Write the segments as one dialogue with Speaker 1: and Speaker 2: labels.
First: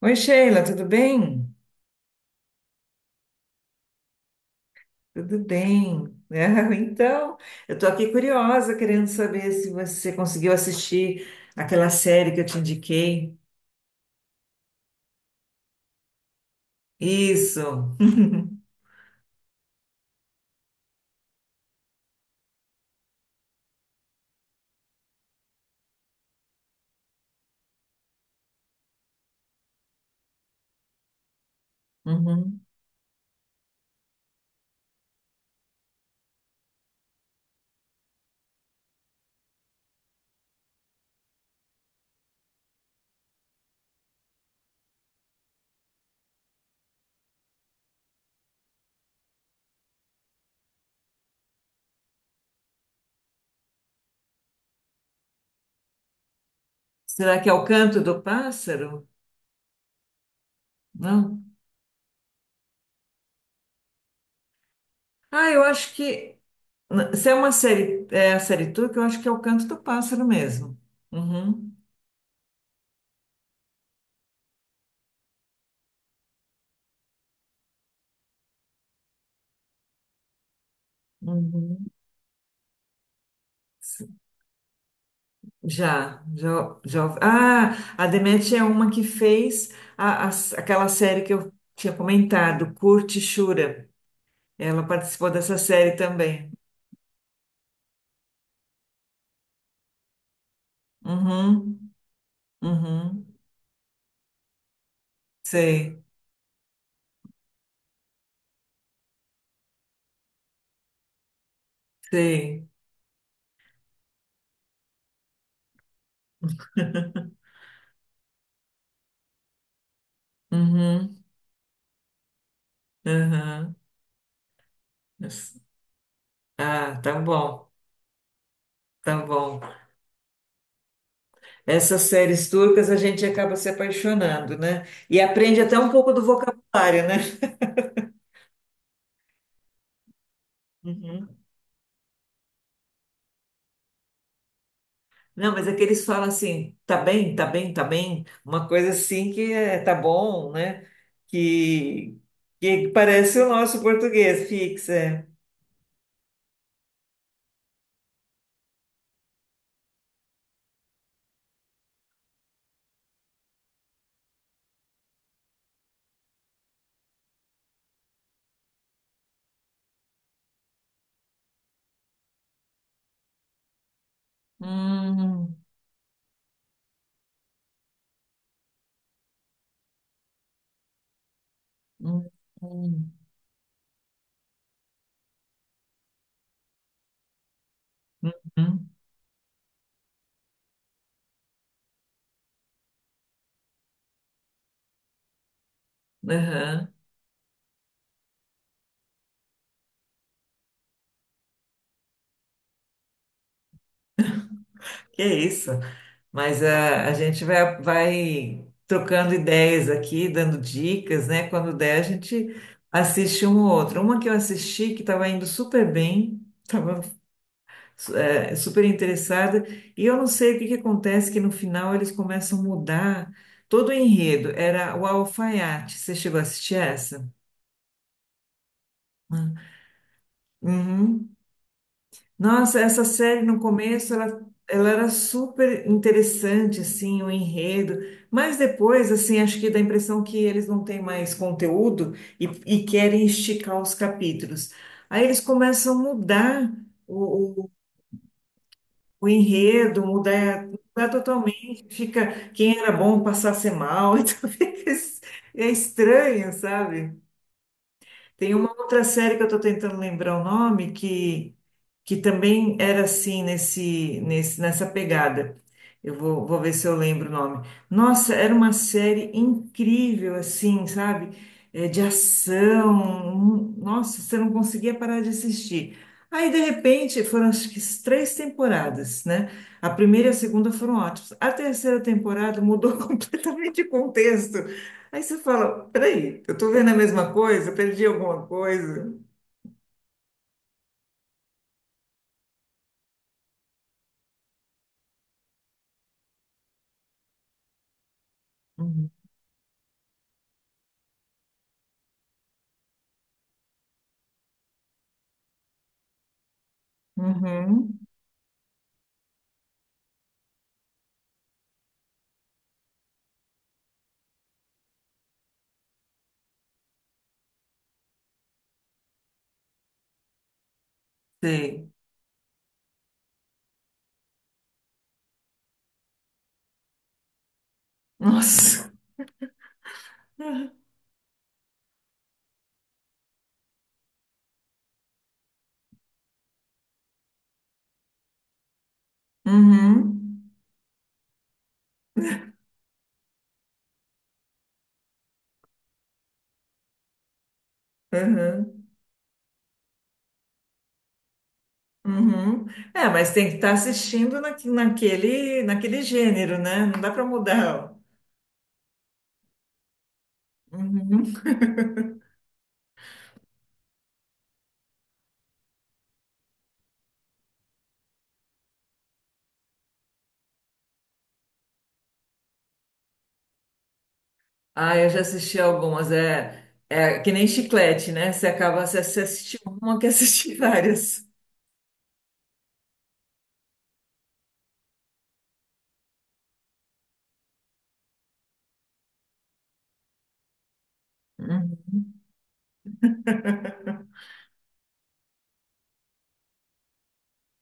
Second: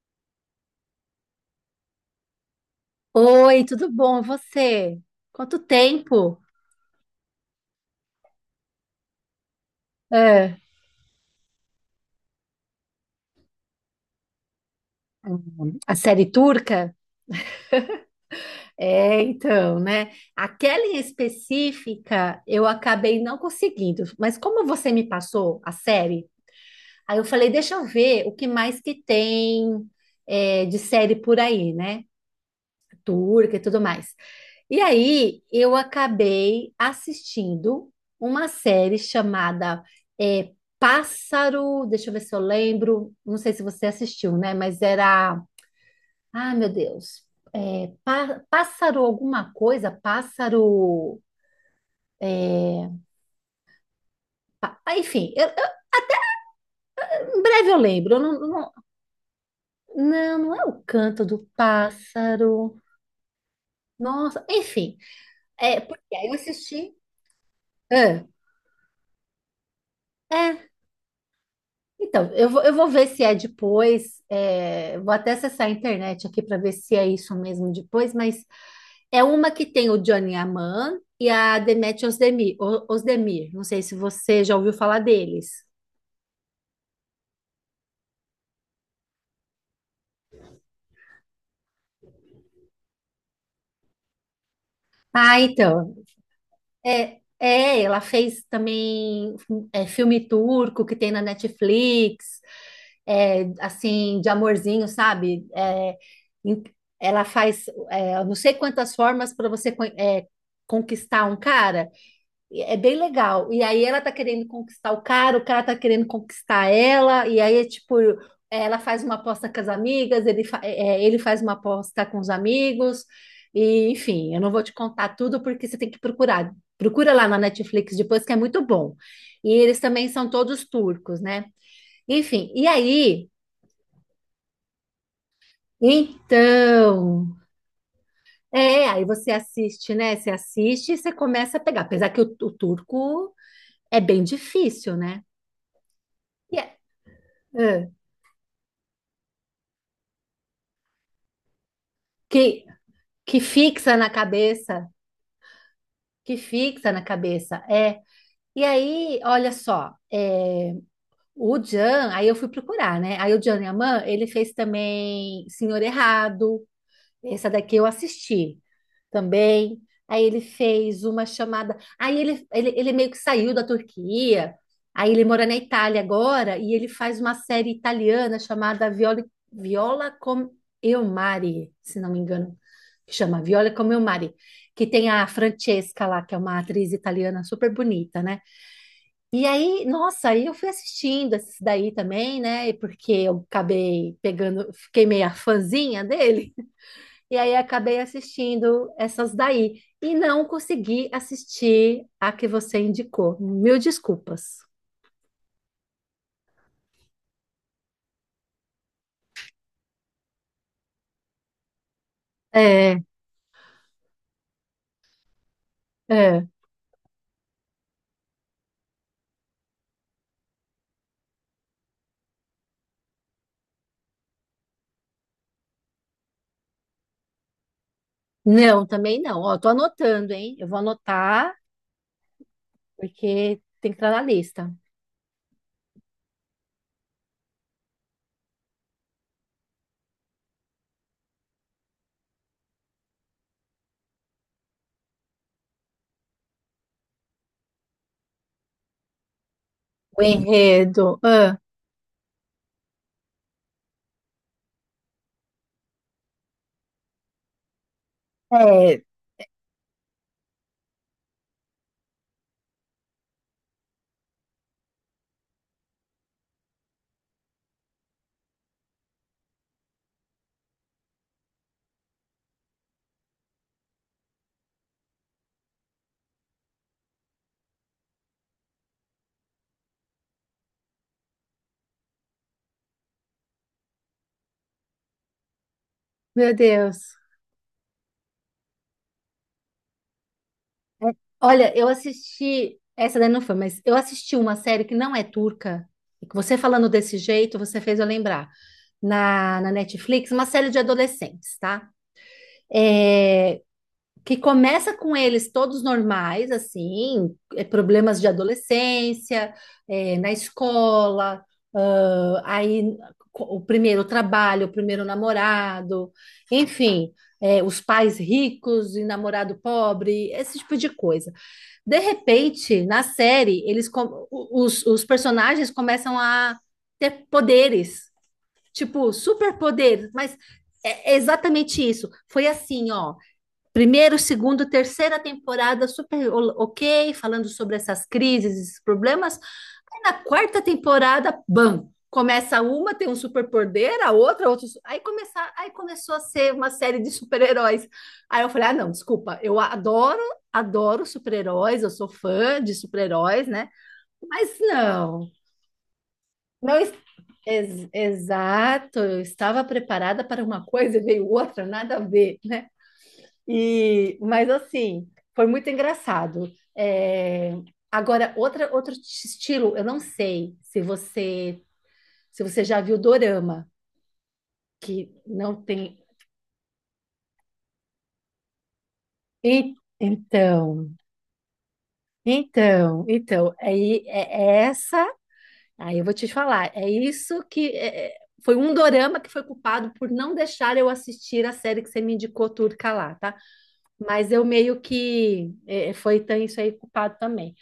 Speaker 1: Oi, Sheila, tudo bem?
Speaker 2: Oi, tudo bom? E você?
Speaker 1: Tudo
Speaker 2: Quanto
Speaker 1: bem.
Speaker 2: tempo?
Speaker 1: Então, eu estou aqui curiosa, querendo saber se você conseguiu
Speaker 2: É,
Speaker 1: assistir aquela série que eu te indiquei.
Speaker 2: a série turca?
Speaker 1: Isso.
Speaker 2: Então, né? Aquela em específica eu acabei não conseguindo, mas como você me passou a série, aí eu falei, deixa eu ver o que mais que tem de série por aí, né?
Speaker 1: Uhum.
Speaker 2: Turca e tudo mais. E aí eu acabei assistindo uma série chamada é, Pássaro. Deixa eu ver se eu lembro. Não sei se você assistiu, né? Mas era. Ah, meu Deus. É, pássaro alguma coisa? Pássaro. é, enfim,
Speaker 1: Será
Speaker 2: em
Speaker 1: que é o
Speaker 2: breve eu
Speaker 1: Canto
Speaker 2: lembro. Eu
Speaker 1: do
Speaker 2: não, não,
Speaker 1: Pássaro?
Speaker 2: não, não é o canto
Speaker 1: Não.
Speaker 2: do pássaro. Nossa, enfim.
Speaker 1: Ah, eu
Speaker 2: É,
Speaker 1: acho
Speaker 2: porque aí eu
Speaker 1: que
Speaker 2: assisti.
Speaker 1: se é uma série,
Speaker 2: Ah,
Speaker 1: é a série turca, eu acho que é o Canto do Pássaro
Speaker 2: é.
Speaker 1: mesmo. Uhum.
Speaker 2: Então, eu vou ver se é depois. Vou até acessar a internet aqui para ver se é isso mesmo depois, mas é uma que tem o Johnny Aman e a
Speaker 1: Uhum.
Speaker 2: Demet Özdemir, Özdemir. Não sei se você já ouviu falar deles.
Speaker 1: Já, já, já. Ah, a Demet é uma que fez a, a- aquela série que eu tinha comentado, Curte Shura. Ela participou
Speaker 2: Ah,
Speaker 1: dessa série
Speaker 2: então.
Speaker 1: também.
Speaker 2: Ela fez também filme turco que tem na
Speaker 1: Uhum,
Speaker 2: Netflix,
Speaker 1: uhum.
Speaker 2: assim, de amorzinho, sabe?
Speaker 1: Sei,
Speaker 2: Em- Ela faz, eu não sei quantas formas para você conquistar um cara. E
Speaker 1: sei.
Speaker 2: é bem legal. E aí ela tá querendo conquistar o cara tá querendo conquistar ela, e aí é tipo, ela faz uma aposta com as amigas, ele, fa- é, é, ele
Speaker 1: Uhum,
Speaker 2: faz uma aposta com os amigos,
Speaker 1: uhum.
Speaker 2: e enfim, eu não vou te contar tudo porque você tem que procurar.
Speaker 1: Ah,
Speaker 2: Procura
Speaker 1: tá
Speaker 2: lá na
Speaker 1: bom,
Speaker 2: Netflix depois, que é muito bom.
Speaker 1: tá
Speaker 2: E
Speaker 1: bom.
Speaker 2: eles também são todos turcos, né?
Speaker 1: Essas séries
Speaker 2: Enfim, e
Speaker 1: turcas a gente
Speaker 2: aí,
Speaker 1: acaba se apaixonando, né? E aprende até um pouco do vocabulário, né?
Speaker 2: então, aí você assiste, né? Você assiste e você
Speaker 1: Uhum.
Speaker 2: começa a pegar, apesar que o turco é bem difícil, né?
Speaker 1: Não, mas é que eles falam
Speaker 2: E
Speaker 1: assim, tá bem, tá bem, tá
Speaker 2: é-
Speaker 1: bem, uma coisa assim que é, tá bom, né? Que,
Speaker 2: que,
Speaker 1: que parece
Speaker 2: que
Speaker 1: o nosso
Speaker 2: fixa na
Speaker 1: português
Speaker 2: cabeça,
Speaker 1: fixo, é.
Speaker 2: que fixa na cabeça, é. E aí, olha só, o Jan, aí eu fui procurar, né? Aí o Jan Yaman, ele fez também Senhor Errado, essa daqui eu assisti também. Aí ele fez uma chamada. Aí ele meio que saiu da Turquia. Aí ele mora na
Speaker 1: Hum,
Speaker 2: Itália agora e ele faz uma série italiana chamada Viola, Viola com Eu Mari, se não me
Speaker 1: hum,
Speaker 2: engano,
Speaker 1: hum,
Speaker 2: que chama Viola com Eu Mari, que tem a Francesca lá, que é uma atriz italiana super bonita, né?
Speaker 1: hum,
Speaker 2: E aí, nossa, aí eu fui assistindo esse daí também, né? Porque eu acabei pegando, fiquei meio a fãzinha dele.
Speaker 1: aham.
Speaker 2: E aí acabei assistindo essas daí. E não consegui assistir a que você indicou. Mil desculpas.
Speaker 1: Que é isso. Mas ah, a gente vai, vai trocando ideias aqui, dando dicas, né? Quando der, a gente
Speaker 2: É,
Speaker 1: assiste um ou outro. Uma que eu assisti que estava indo super bem,
Speaker 2: é.
Speaker 1: super interessada. E eu não sei o que que acontece, que no final eles começam a mudar todo o enredo. Era o Alfaiate. Você chegou a assistir essa?
Speaker 2: Não, também não. Ó, tô anotando, hein? Eu vou
Speaker 1: Uhum.
Speaker 2: anotar,
Speaker 1: Nossa, essa série no
Speaker 2: porque tem que estar
Speaker 1: começo
Speaker 2: na
Speaker 1: ela,
Speaker 2: lista.
Speaker 1: ela era super interessante, assim, o enredo, mas depois, assim, acho que dá a impressão que eles não têm mais conteúdo e querem esticar os capítulos. Aí eles começam a mudar o enredo,
Speaker 2: O
Speaker 1: mudar, mudar
Speaker 2: enredo. Ah,
Speaker 1: totalmente, fica quem era bom passar a ser mal, então é estranho, sabe? Tem uma outra
Speaker 2: é,
Speaker 1: série que eu estou tentando lembrar o nome que também era assim nesse nessa pegada. Eu vou, vou ver se eu lembro o nome. Nossa, era uma série incrível assim, sabe? É, de ação. Nossa, você não conseguia parar de assistir. Aí, de repente, foram acho que três temporadas, né? A primeira e a segunda foram ótimas. A terceira temporada mudou completamente o contexto. Aí você fala, peraí,
Speaker 2: meu
Speaker 1: eu tô vendo a
Speaker 2: Deus.
Speaker 1: mesma coisa? Eu perdi alguma coisa?
Speaker 2: É, olha, eu assisti. Essa daí não foi, mas eu assisti uma série que não é turca. E que você falando desse jeito, você fez eu lembrar.
Speaker 1: Uhum.
Speaker 2: Na Netflix, uma série de adolescentes, tá? É, que começa com eles todos normais, assim,
Speaker 1: Uhum.
Speaker 2: problemas de adolescência, na escola, ah, aí o primeiro trabalho, o primeiro namorado, enfim, os pais ricos e namorado pobre, esse tipo de coisa.
Speaker 1: Sei.
Speaker 2: De repente, na série, os personagens começam a ter poderes,
Speaker 1: Nossa.
Speaker 2: tipo, superpoderes, mas é exatamente isso. Foi assim, ó. Primeiro, segundo, terceira temporada super ok, falando sobre essas crises, esses problemas.
Speaker 1: Uhum.
Speaker 2: Aí na quarta temporada, bam, começa uma, tem um superpoder, a outra, outro. Aí começou a ser uma série de super-heróis. Aí eu falei, ah,
Speaker 1: Uhum.
Speaker 2: não, desculpa, eu adoro, adoro super-heróis, eu sou fã
Speaker 1: Uhum.
Speaker 2: de
Speaker 1: É, mas tem
Speaker 2: super-heróis,
Speaker 1: que
Speaker 2: né?
Speaker 1: estar assistindo
Speaker 2: Mas não,
Speaker 1: naquele, naquele gênero,
Speaker 2: não
Speaker 1: né?
Speaker 2: es-
Speaker 1: Não dá para
Speaker 2: ex-
Speaker 1: mudar.
Speaker 2: Exato, eu estava preparada para uma coisa e veio
Speaker 1: Uhum.
Speaker 2: outra, nada a ver, né? E, mas assim, foi muito engraçado. É, agora, outra, outro estilo, eu não sei se você já viu Dorama,
Speaker 1: Ah, eu
Speaker 2: que
Speaker 1: já
Speaker 2: não
Speaker 1: assisti
Speaker 2: tem.
Speaker 1: algumas. É, é que nem chiclete, né? Você acaba, você assiste
Speaker 2: E-
Speaker 1: uma, quer assistir
Speaker 2: Então,
Speaker 1: várias.
Speaker 2: aí é essa. Aí eu vou te falar. É isso que é, foi um dorama que foi culpado por não deixar eu assistir a série que
Speaker 1: Uhum.
Speaker 2: você me indicou, turca lá, tá? Mas eu meio que foi então, isso aí culpado também.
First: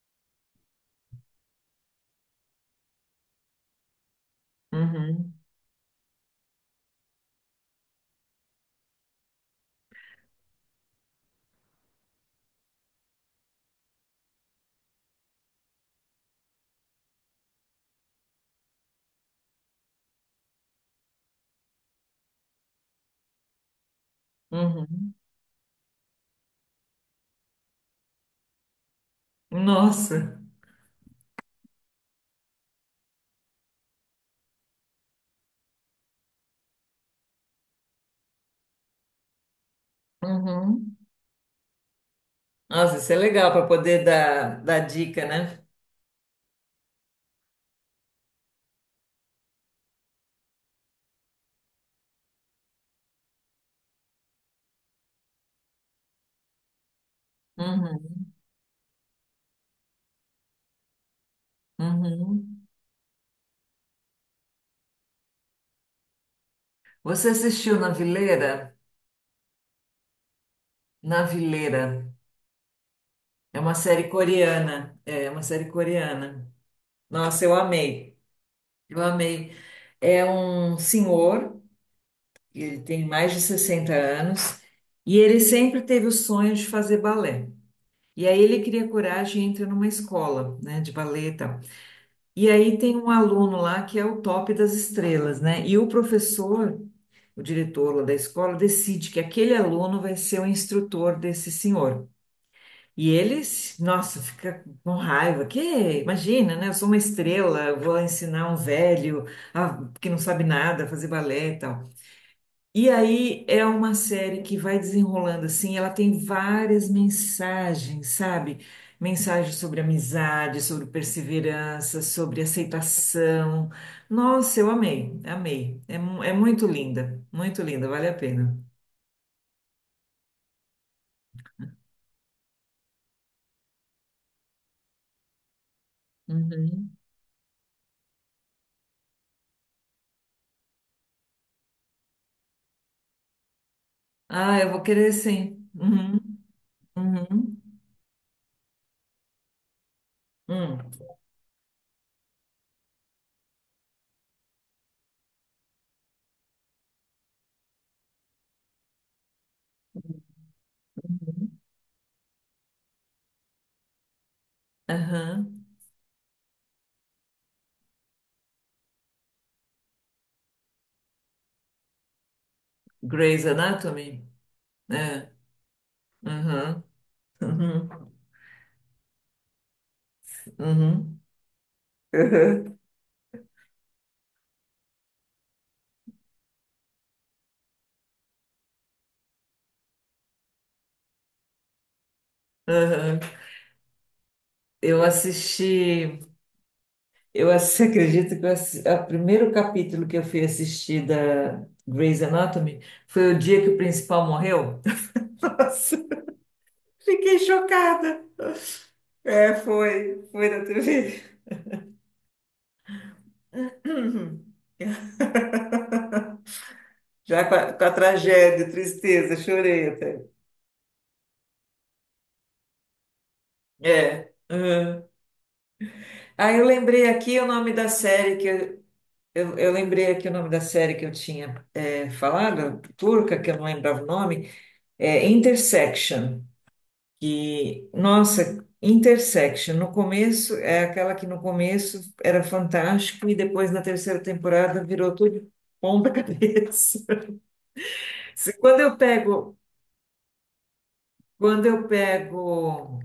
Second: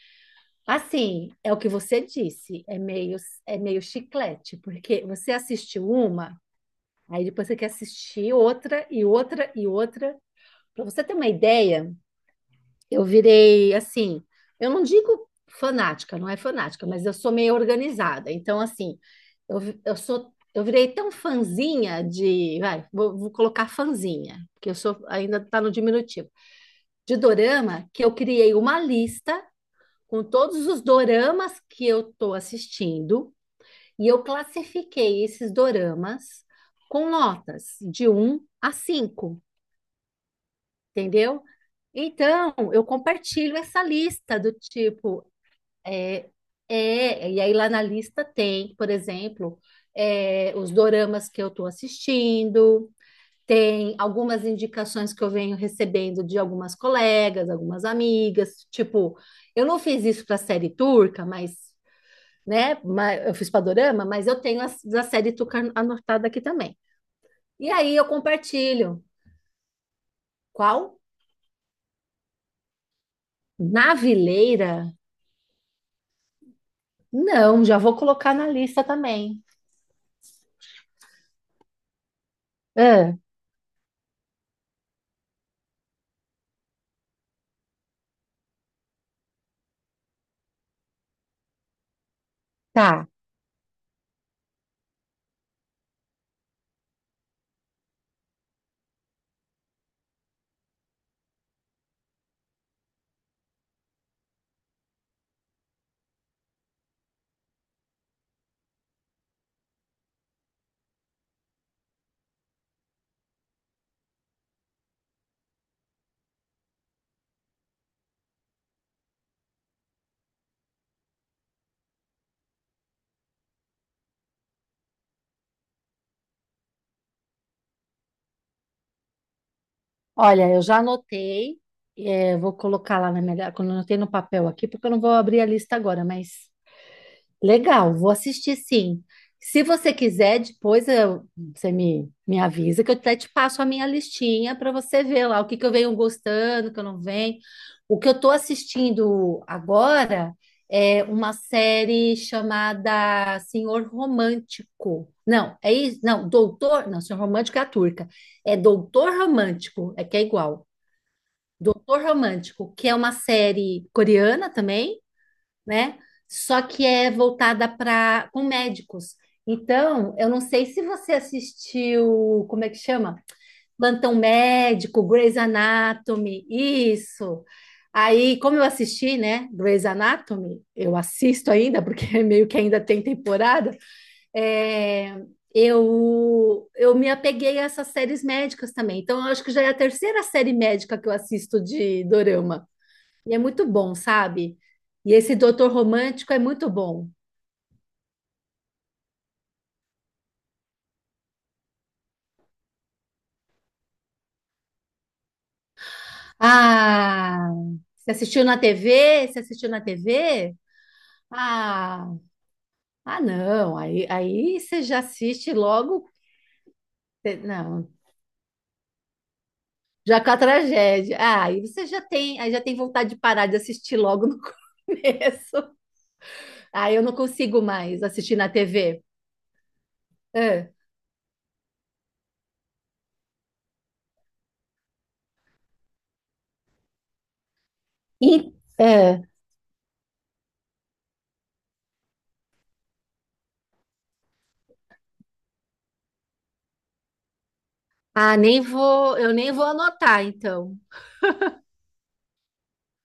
Speaker 2: Assim, é o que você disse, é meio chiclete, porque você
Speaker 1: Uhum.
Speaker 2: assiste uma, aí depois você quer assistir outra e outra e outra. Para você ter uma ideia, eu virei assim, eu não digo fanática, não é fanática, mas eu sou meio organizada. Então, assim, eu, vi- eu sou, eu virei tão fãzinha de, vai, vou colocar fãzinha, porque eu sou
Speaker 1: Uhum.
Speaker 2: ainda tá no diminutivo, de dorama, que eu criei uma lista com
Speaker 1: Nossa.
Speaker 2: todos os doramas que eu estou assistindo e eu classifiquei esses doramas com notas de um a cinco,
Speaker 1: Uhum.
Speaker 2: entendeu? Então, eu
Speaker 1: Nossa, isso é legal
Speaker 2: compartilho
Speaker 1: para
Speaker 2: essa
Speaker 1: poder
Speaker 2: lista do
Speaker 1: dar, dar dica,
Speaker 2: tipo,
Speaker 1: né?
Speaker 2: e aí lá na lista tem, por exemplo, os doramas que eu estou assistindo, tem algumas indicações que eu venho recebendo de algumas colegas, algumas
Speaker 1: Uhum,
Speaker 2: amigas, tipo, eu não fiz isso para a série turca, mas
Speaker 1: uhum.
Speaker 2: né? Mas eu fiz Padorama, mas eu tenho a série Tuca anotada aqui também.
Speaker 1: Você
Speaker 2: E
Speaker 1: assistiu Na
Speaker 2: aí eu
Speaker 1: Vileira?
Speaker 2: compartilho. Qual?
Speaker 1: Na Vileira. É uma série
Speaker 2: Navileira?
Speaker 1: coreana. É é uma série coreana. Nossa, eu
Speaker 2: Não, já vou
Speaker 1: amei.
Speaker 2: colocar na lista
Speaker 1: Eu
Speaker 2: também.
Speaker 1: amei. É um senhor, ele tem
Speaker 2: Ah,
Speaker 1: mais de 60 anos, e ele sempre teve o sonho de fazer balé. E aí ele cria coragem e entra numa escola, né, de balé e tal. E aí tem
Speaker 2: tá.
Speaker 1: um aluno lá que é o top das estrelas, né? E o professor o diretor ou da escola decide que aquele aluno vai ser o instrutor desse senhor. E eles, nossa, fica com raiva. Que imagina, né? Eu sou uma estrela, eu vou ensinar um velho ah, que não sabe nada, a fazer balé e tal. E aí é uma série que vai desenrolando assim, ela tem várias mensagens, sabe? Mensagens sobre amizade, sobre perseverança, sobre aceitação. Nossa, eu amei, amei. É, muito linda, vale a pena.
Speaker 2: Olha, eu já anotei. É, vou colocar lá na minha. Quando eu anotei no papel aqui, porque eu não vou abrir a lista agora, mas
Speaker 1: Uhum.
Speaker 2: legal, vou assistir sim. Se você quiser, depois eu- você me, me avisa que eu até te passo a minha listinha
Speaker 1: Ah, eu
Speaker 2: para
Speaker 1: vou
Speaker 2: você
Speaker 1: querer
Speaker 2: ver lá o que que
Speaker 1: sim.
Speaker 2: eu venho
Speaker 1: Uhum.
Speaker 2: gostando, o que eu não venho.
Speaker 1: Uhum.
Speaker 2: O que eu estou assistindo agora
Speaker 1: Hum.
Speaker 2: é uma série chamada Senhor Romântico. Não, é isso? Não, Doutor. Não, Senhor Romântico é a turca. É Doutor Romântico, é que é igual.
Speaker 1: Uhum.
Speaker 2: Doutor Romântico, que é uma série coreana também,
Speaker 1: Aham.
Speaker 2: né? Só que é voltada para com médicos. Então, eu não sei se você assistiu, como é que chama?
Speaker 1: Grey's
Speaker 2: Plantão
Speaker 1: Anatomy?
Speaker 2: Médico,
Speaker 1: É.
Speaker 2: Grey's Anatomy,
Speaker 1: Uhum.
Speaker 2: isso.
Speaker 1: Uhum.
Speaker 2: Aí, como eu assisti, né, Grey's Anatomy, eu
Speaker 1: Uhum.
Speaker 2: assisto ainda, porque meio que
Speaker 1: Uhum.
Speaker 2: ainda tem temporada, é, eu me apeguei a essas séries médicas também. Então, eu acho que já é a terceira série médica que eu assisto de dorama.
Speaker 1: Uhum.
Speaker 2: E é muito bom, sabe?
Speaker 1: Eu
Speaker 2: E esse Doutor
Speaker 1: assisti.
Speaker 2: Romântico é muito bom.
Speaker 1: Eu assisti, acredito que o primeiro capítulo que eu fui assistir da Grey's Anatomy foi o dia que o principal morreu. Nossa, fiquei
Speaker 2: Ah, você
Speaker 1: chocada.
Speaker 2: assistiu na TV? Você
Speaker 1: É,
Speaker 2: assistiu na
Speaker 1: foi. Foi
Speaker 2: TV?
Speaker 1: na TV.
Speaker 2: Ah, ah não. Aí,
Speaker 1: Uhum.
Speaker 2: aí você já assiste logo.
Speaker 1: Já com com a
Speaker 2: Não,
Speaker 1: tragédia, tristeza, chorei até.
Speaker 2: já com a tragédia. Ah, aí você já tem, aí já tem vontade de parar de assistir logo
Speaker 1: É.
Speaker 2: no
Speaker 1: Uhum.
Speaker 2: começo.
Speaker 1: Aí eu
Speaker 2: Ah, eu
Speaker 1: lembrei
Speaker 2: não
Speaker 1: aqui o
Speaker 2: consigo
Speaker 1: nome da
Speaker 2: mais
Speaker 1: série
Speaker 2: assistir
Speaker 1: que
Speaker 2: na
Speaker 1: eu,
Speaker 2: TV.
Speaker 1: eu, eu lembrei aqui o nome da
Speaker 2: Ah,
Speaker 1: série que eu tinha falado, turca, que eu não lembrava o nome, é Intersection. Que,
Speaker 2: e-
Speaker 1: nossa,
Speaker 2: ah,
Speaker 1: Intersection, no começo, é aquela que no começo era fantástico e depois na terceira temporada virou tudo ponta cabeça.
Speaker 2: ah, nem
Speaker 1: Quando eu
Speaker 2: vou, eu nem
Speaker 1: pego,
Speaker 2: vou anotar, então.
Speaker 1: quando eu pego,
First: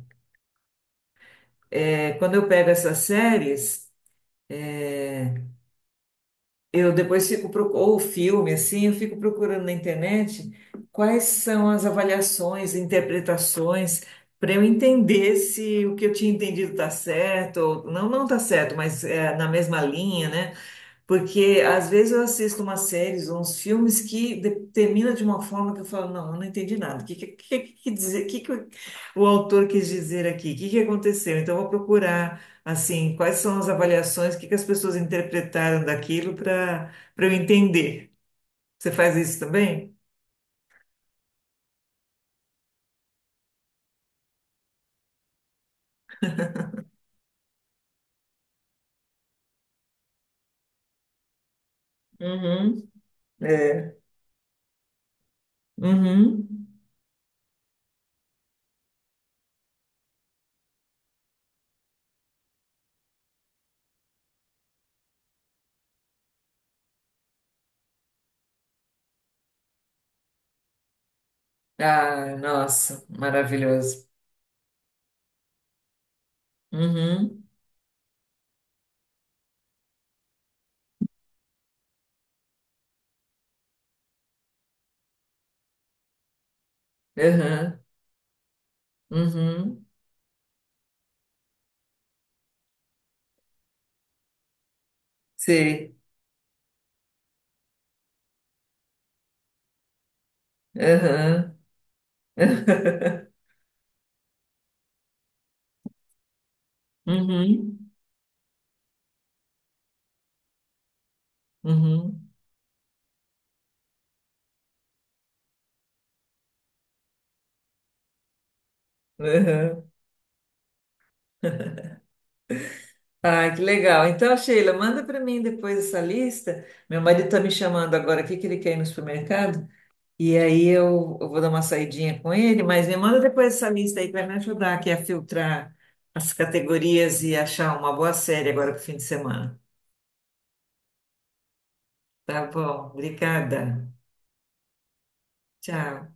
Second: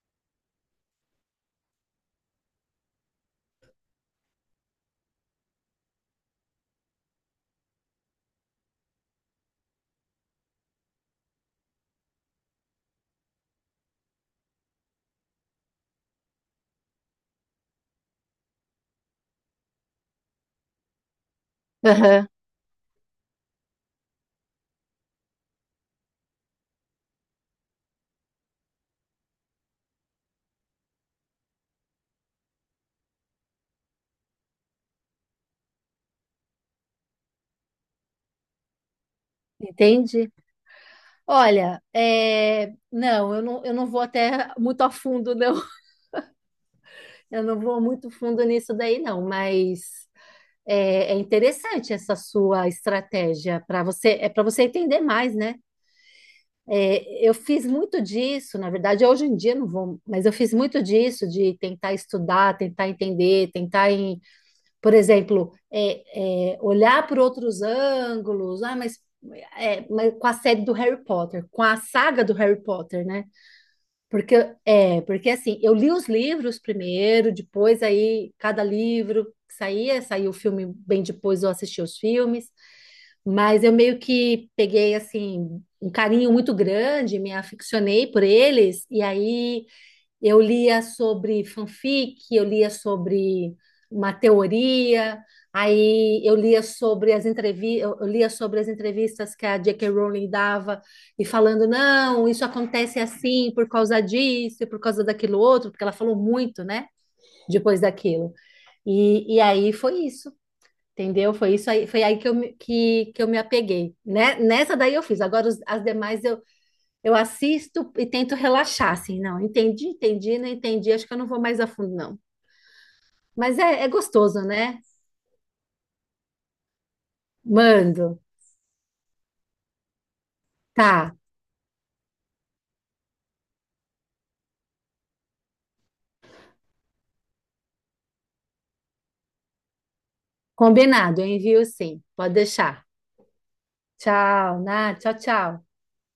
Speaker 1: quando eu pego essas séries. Eu depois fico procu- ou filme assim, eu fico procurando na internet quais são as avaliações, interpretações para eu entender se o que eu tinha entendido está certo ou não, não está certo, mas é na mesma linha, né? Porque às vezes eu
Speaker 2: Aham,
Speaker 1: assisto umas séries ou uns filmes que termina de uma forma que eu falo, não, eu não entendi nada. O que, que, dizer, que o autor quis dizer aqui? O que, que aconteceu? Então eu vou procurar, assim, quais são as avaliações, o que, que as pessoas interpretaram daquilo para eu entender. Você faz isso também?
Speaker 2: entendi. Olha, não, eu não vou até muito a fundo, não. Eu não vou muito fundo nisso daí, não. Mas é interessante essa sua
Speaker 1: Uhum.
Speaker 2: estratégia para
Speaker 1: É.
Speaker 2: você, é para você entender mais, né?
Speaker 1: Uhum.
Speaker 2: É, eu fiz muito disso, na verdade, hoje em dia eu não vou, mas eu fiz muito disso de tentar estudar, tentar entender, por exemplo, olhar por outros ângulos. Ah, mas, mas com a série do Harry Potter, com a saga do
Speaker 1: Ah,
Speaker 2: Harry
Speaker 1: nossa,
Speaker 2: Potter, né?
Speaker 1: maravilhoso.
Speaker 2: Porque, porque assim, eu li os livros primeiro,
Speaker 1: Uhum.
Speaker 2: depois aí cada livro que saía, saiu o filme bem depois eu assisti os filmes, mas eu meio que peguei assim um carinho muito grande, me
Speaker 1: Uhum.
Speaker 2: aficionei por eles, e aí
Speaker 1: Uhum.
Speaker 2: eu lia sobre fanfic, eu lia sobre uma teoria,
Speaker 1: Sei.
Speaker 2: aí eu lia sobre as entrevistas, eu lia sobre as entrevistas que a J.K. Rowling dava e
Speaker 1: Aham.
Speaker 2: falando, não, isso acontece assim por causa disso, e por causa daquilo outro, porque ela falou muito, né, depois
Speaker 1: Uhum,
Speaker 2: daquilo. E aí foi isso. Entendeu? Foi isso aí, foi aí que
Speaker 1: uhum,
Speaker 2: que eu me apeguei, né? Nessa daí eu fiz. Agora as demais eu assisto e tento relaxar, assim, não,
Speaker 1: aham.
Speaker 2: entendi, entendi, não entendi, acho que eu não vou mais a fundo, não.
Speaker 1: Ah,
Speaker 2: Mas
Speaker 1: que
Speaker 2: é, é
Speaker 1: legal. Então,
Speaker 2: gostoso,
Speaker 1: Sheila,
Speaker 2: né?
Speaker 1: manda para mim depois essa lista. Meu marido está me chamando agora
Speaker 2: Mando.
Speaker 1: aqui, que ele quer ir no supermercado. E aí
Speaker 2: Tá,
Speaker 1: eu vou dar uma saidinha com ele, mas me manda depois essa lista aí para me ajudar aqui a filtrar as categorias e achar uma boa série agora para o fim de semana.
Speaker 2: combinado, eu envio sim. Pode
Speaker 1: Tá
Speaker 2: deixar.
Speaker 1: bom, obrigada.
Speaker 2: Tchau, Nath, tchau, tchau.
Speaker 1: Tchau.